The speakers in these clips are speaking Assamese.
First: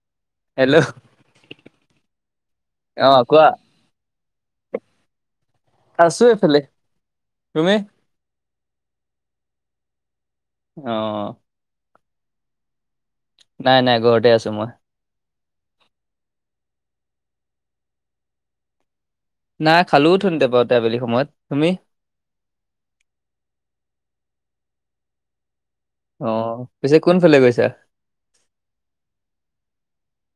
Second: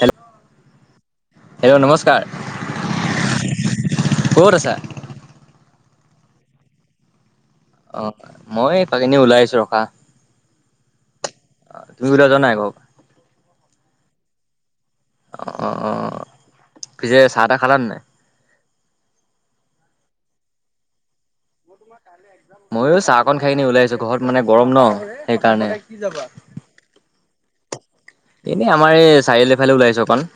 Hello, hello hello! নমস্কাৰ। অ কোৱা ক'ত আছা? আছো এইফালে। তুমি? অ। মই এইফালে ইনে ওলাই আছো ৰখা। অ। [unintelligible] নাই নাই, ঘৰতে আছো মই। অ পিছে চাহ টাহ খালা নে নাই? নাই খালো উঠুনিতে বাৱ তে আবেলি সময়ত। তুমি? [inaudible] মইও চাহকন খাই কিনি ওলাই আহিছো। ঘৰত মানে গৰম ন, সেইকাৰণে। অ, পিছে কোন ফালে গৈছা? ইনে আমাৰ এ চাৰিআলিফালে ওলাইছো অকণ।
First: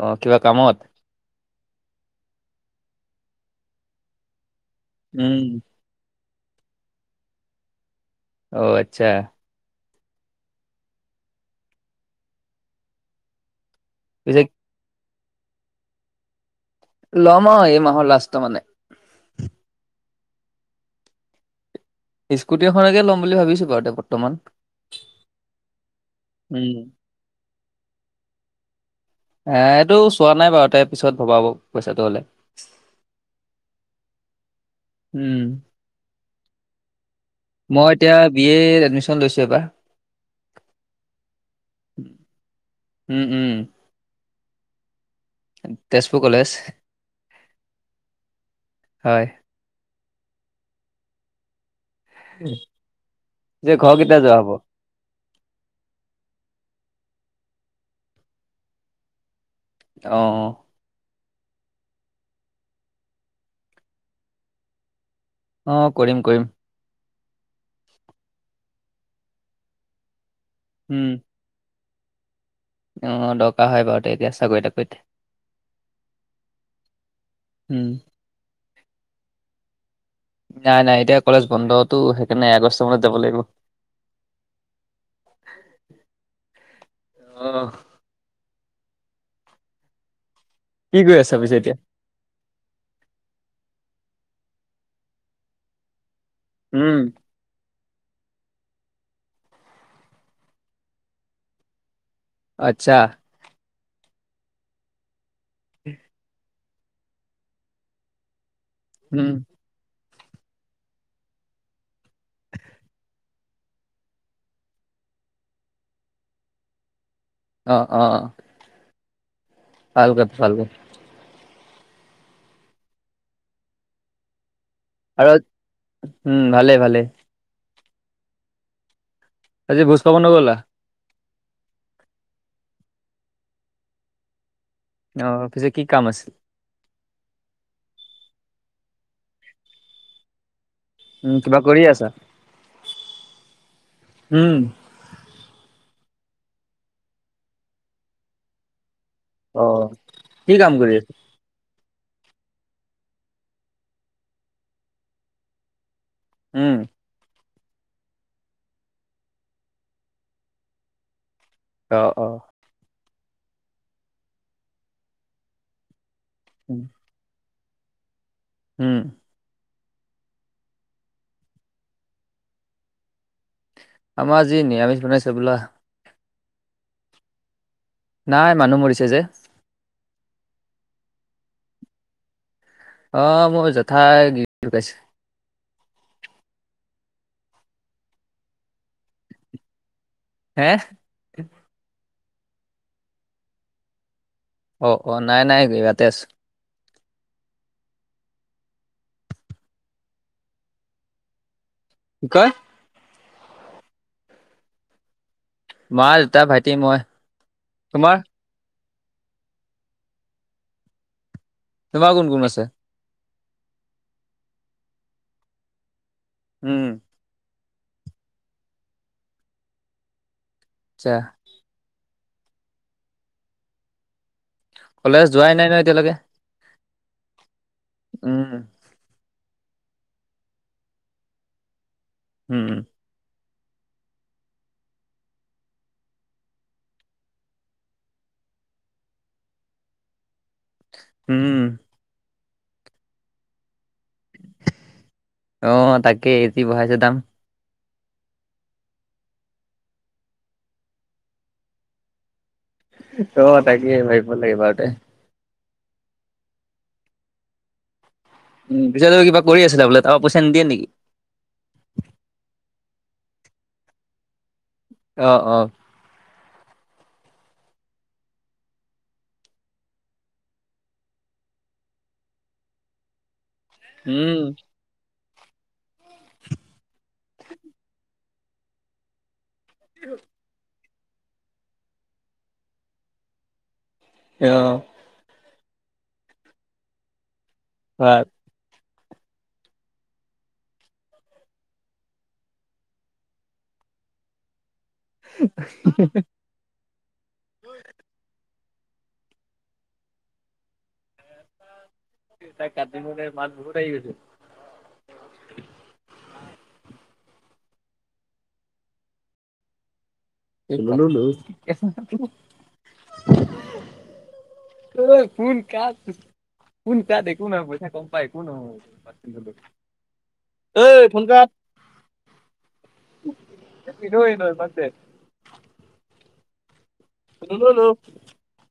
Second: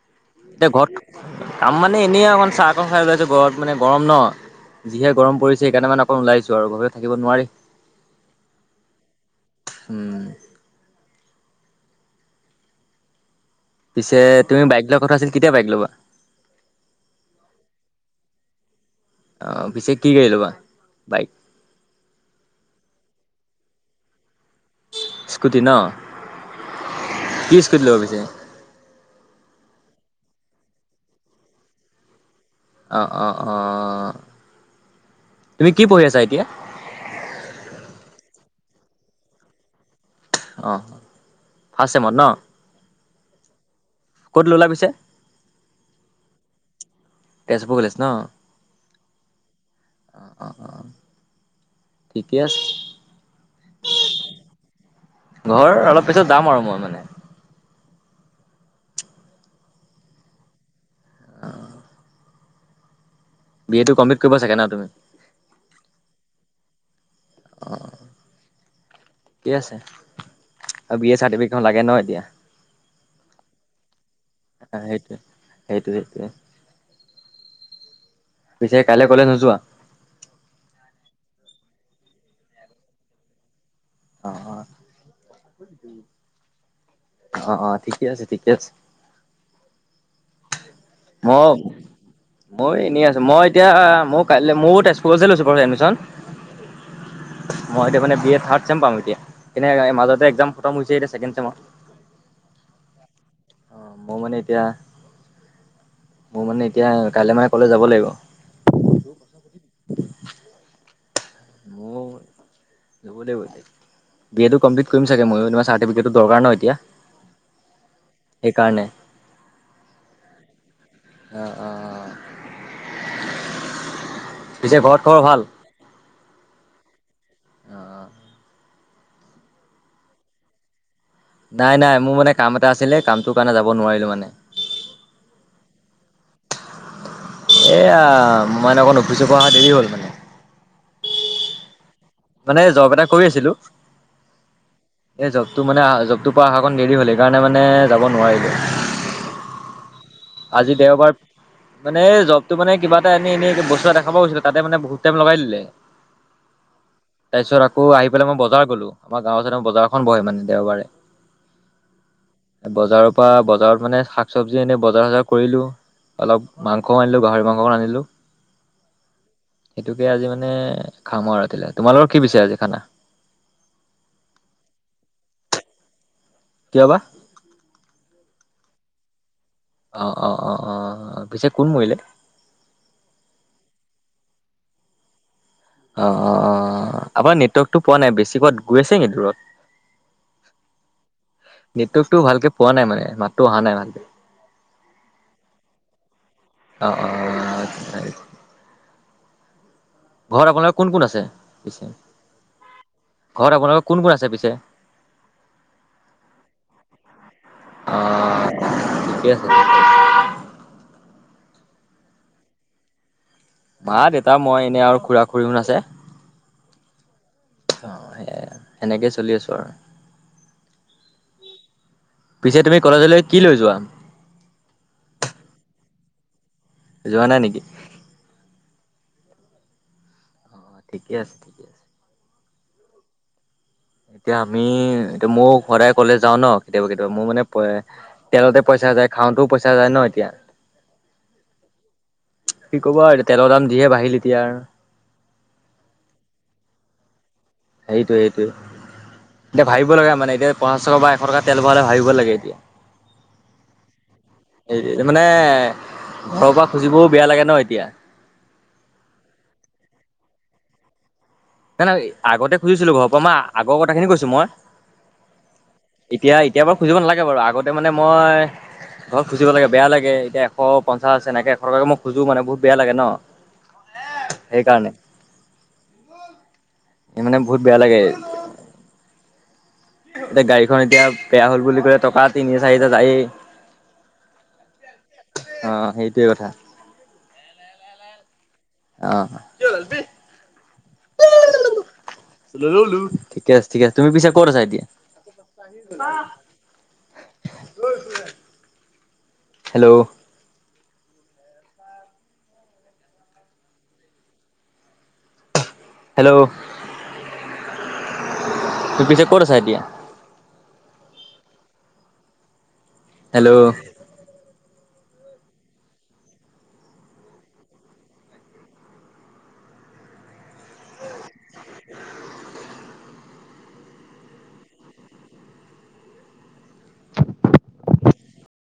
অ, কিবা এতিয়া কামত? ঘৰত কাম মানে এনেই অকণ চাহকণ খাই ওলাইছো। ঘৰত মানে গৰম ন। যিহে উম গৰম পৰিছে, সেইকাণে মানে অকণ ওলাইছো আৰু ঘৰত থাকিব নোৱাৰি। অ, আচ্ছা। উম। পিছে তুমি বাইক লোৱা কথা আছিল, কেতিয়া বাইক ল'বা? লম আৱ এই মাহৰ লাষ্ট মানে। অ, পিছে কি গাড়ী ল'বা, বাইক? স্কুটি এখনকে ল'ম বুলি ভাবিছো বাৰুতে বৰ্তমান। স্কুটি ন? উম কি স্কুটি ল'ব পিছে? এ এইটো চোৱা নাই বাওতে। পিছত ভবাব পইচাটো হ'লে। অ অ অ। উম তুমি কি পঢ়ি আছা এতিয়া? মই এতিয়া বি এৰ এডমিশন লৈছো এবা। অঁ। ফাৰ্ষ্ট চেমত ন? উম উম ক'ত ল'লা পিছে? তেজপুৰ কলেজ। তেজপুৰ কলেজ ন? হয় অঁ অঁ অঁ। যে ঘৰ কেতিয়া যোৱা হব? ঘৰ, অলপ পিছত যাম আৰু মই মানে। অঁ অ। [unintelligible] বি এ টো কমপ্লিট কৰিবা চাগে ন, তুমি? অ, কৰিম কৰিম। অ ঠিকে আছে। আও উম বি এ চাতিবে ন লাগে ন এতিয়া? অ দকা হয় বাৱ তেতিয়া চাকৈ তাকৈত সেইটোৱে সেইটো সেইটোৱে। উম। পিছে কাইলে কলেজ নোযোৱা? নাই, নাই এতিয়া কলেজ বন্ধতো সেইকাৰণে আগষ্ট মানত যাব লাগিব। অ', অ', অহ অ', ঠিকে আছে, ঠিকে আছে। কি কৰি আছা পিছে ম এতিয়া ময়ো এনেই আছোঁ মই এতিয়া ময়ো কাইলে ময়ো তেজপুৰতে লৈছো বাৰু এডমিচন। উম। মই এতিয়া মানে বি এ থাড চেম পাম এতিয়া [unintelligible] মাজতে একজাম খতম হৈছেহে ছেকেণ্ড চেমত। [inaudible] আচ্ছা। অ', মও মানে এতিয়া মও মানে এতিয়া কাইলৈ মানে ক'লেজ যাব লাগিব। উম। [inaudible] [unintelligible] বি এ টো কমপ্লিট কৰিম চাগে ময়ো চাৰ্টিফিকেটটো দৰকাৰ ন' এতিয়া? অ', অ'। সেইকাৰণে। [unintelligible] অ' পিছে ঘৰত খবৰ ভাল ঘৰত হম, ভালে ভালে। অঁ আজি ভোজ খাব নগ'লা? নাই, নাই মোৰ মানে কাম এটা আছিলে কামটো কাৰণে যাব নোৱাৰিলোঁ মানে। অ', পিছে কি কাম আছি এয়া মই অকণ অফিচৰ পৰা অহা দেৰি হ'ল মানে। উম, কিবা কৰি আছা? মানে জব এটা কৰি আছিলোঁ। উম এই জবটো মানে আ-জবটো পৰা অহা অকণ দেৰি হ'ল সেইকাৰণে মানে যাব অ নোৱাৰিলোঁ। কি কাম আজি কৰি দেওবাৰ। আছা মানে এ, জবতো মানে কিবা এনে এনে বস্তু এটা দেখাব গৈছিলোঁ তাতে মানে বহুত টাইম লগাই দিলে। উম। তাৰপিছত আকৌ আহি পেলাই মই বজাৰ গ'লো আমাৰ গাঁওৰ ওচৰতে বজাৰখন বহে মানে দেওবাৰে। অ', অ'। বজাৰৰ পৰা বজাৰত মানে শাক চবজি এনে বজাৰ চজাৰ কৰিলোঁ। অলপ উম মাংসও আনিলোঁ গাহৰি মাংস অকন আনিলোঁ। উম। সেইটোকে আজি মানে খাম আৰু ৰাতিলে তোমালোকৰ কি পিছে আজি খানা? আমাৰ আজি নিৰামিষ বনাইছে হ'বলা। কিয় বা? নাই, মানুহ মৰিছে যে। অ', অ', অ', অ', পিছে কোন মৰিলে? অ', মোৰ জেঠাই গিৰি ঢুকাইছে। অ', অ', আমাৰ নেটৱৰ্কটো পোৱা নাই বেছি ক'ত গৈ আছে নেকি দূৰত? হে নেটৱৰ্কটো ভালকে পোৱা নাই মানে, মাতটো অহা নাই ভালকে। অ অ নাই নাই ইয়াতে আছে। অ অ। ঘৰত আপোনালোকে কোন কোন আছে পিছে? কি কয়? ঘৰত আপোনালোকৰ কোন- কোন আছে পিছে? মা, দেউতা, ভাইটি, মই। অ তোমাৰ? ঠিকে আছে। তোমাৰ কোন কোন আছে? মা, দেউতা, মই এনে আৰু খুৰা খুৰীহত আছে। উম। অঁ সেইয়াই আৰ, সেনেকেই চলি আছোঁ আৰু। চ্চা পিছে তুমি কলেজলৈ কি লৈ যোৱা? কলেজ যোৱাই নাই নহয় এতিয়ালৈকে। যোৱা নাই নেকি? উম। অ ঠিকে আছে, ঠিকে আছে উম। এতিয়া আমি, এতিয়া ময়ো সদায় কলেজ যাও ন, কেতিয়াবা কেতিয়াবা মোৰ মানে পই তেলতে পইচা যায়, খাওঁতেও পইচা যায় ন, এতিয়া। হুম। কি কবা আৰু এতিয়া, তেলৰ দাম যিহে হে বাঢ়িল এতিয়া আৰু। অঁ, তাকেই যি বঢ়াইছে দাম। সেইটোৱে সেইটোৱে, এতিয়া ভাবিব লাগে মানে এতিয়া পঞ্চাশ টকা বা এশ টকা তেল ভৰালে ভাবিব লাগে এতিয়া। অ, তাকে ভাবিব লাগিব বাৰু তে। এই মানে, ঘৰৰ পৰা খুজিবও বেয়া লাগে ন এতিয়া। [inaudible] কিবা কৰি আছিলে বোলে, তাৰপৰা পইচা নিদিয়ে নেকি? নাই- নাই আগতে খুজিছিলো ঘৰৰ পৰা মই, আগৰ কথাখিনি কৈছোঁ মই। অ অহ। এতিয়া এতিয়া বাৰু খুজিব নালাগে বাৰু, আগতে মানে মই ঘৰত খুজিব লাগে, বেয়া লাগে। এতিয়া এশ পঞ্চাশছে এনেকে, এশ টকাকে মই খোজো মানে, বহুত বেয়া লাগে ন। উম। সেইকাৰণে [inaudible] এই মানে বহুত বেয়া লাগে। এতিয়া গাড়ীখন এতিয়া বেয়া হল বুলি কলে, টকা তিনি হাজাৰ চাৰি হেজাৰ যায়েই। অঁ। অঁ, সেইটোৱে কথা। হয়। অহ [unintelligible] ঠিকে আছে, ঠিক আছে। তুমি পিছে ক'ত আছা এতিয়া? [unintelligible] হেল্ল'। [inaudible] কাটিবলে মাত বহুত আহি গৈছে। হেল্ল'। তোৰ পিছে ক'ত আছা এতিয়া? বান হেল্ল'। এই কোন কাৰ? কোন তাৰ একো পইচা কম পায় একো নহয়। ঐ' ফোন কাত। বাদ দে। [unintelligible]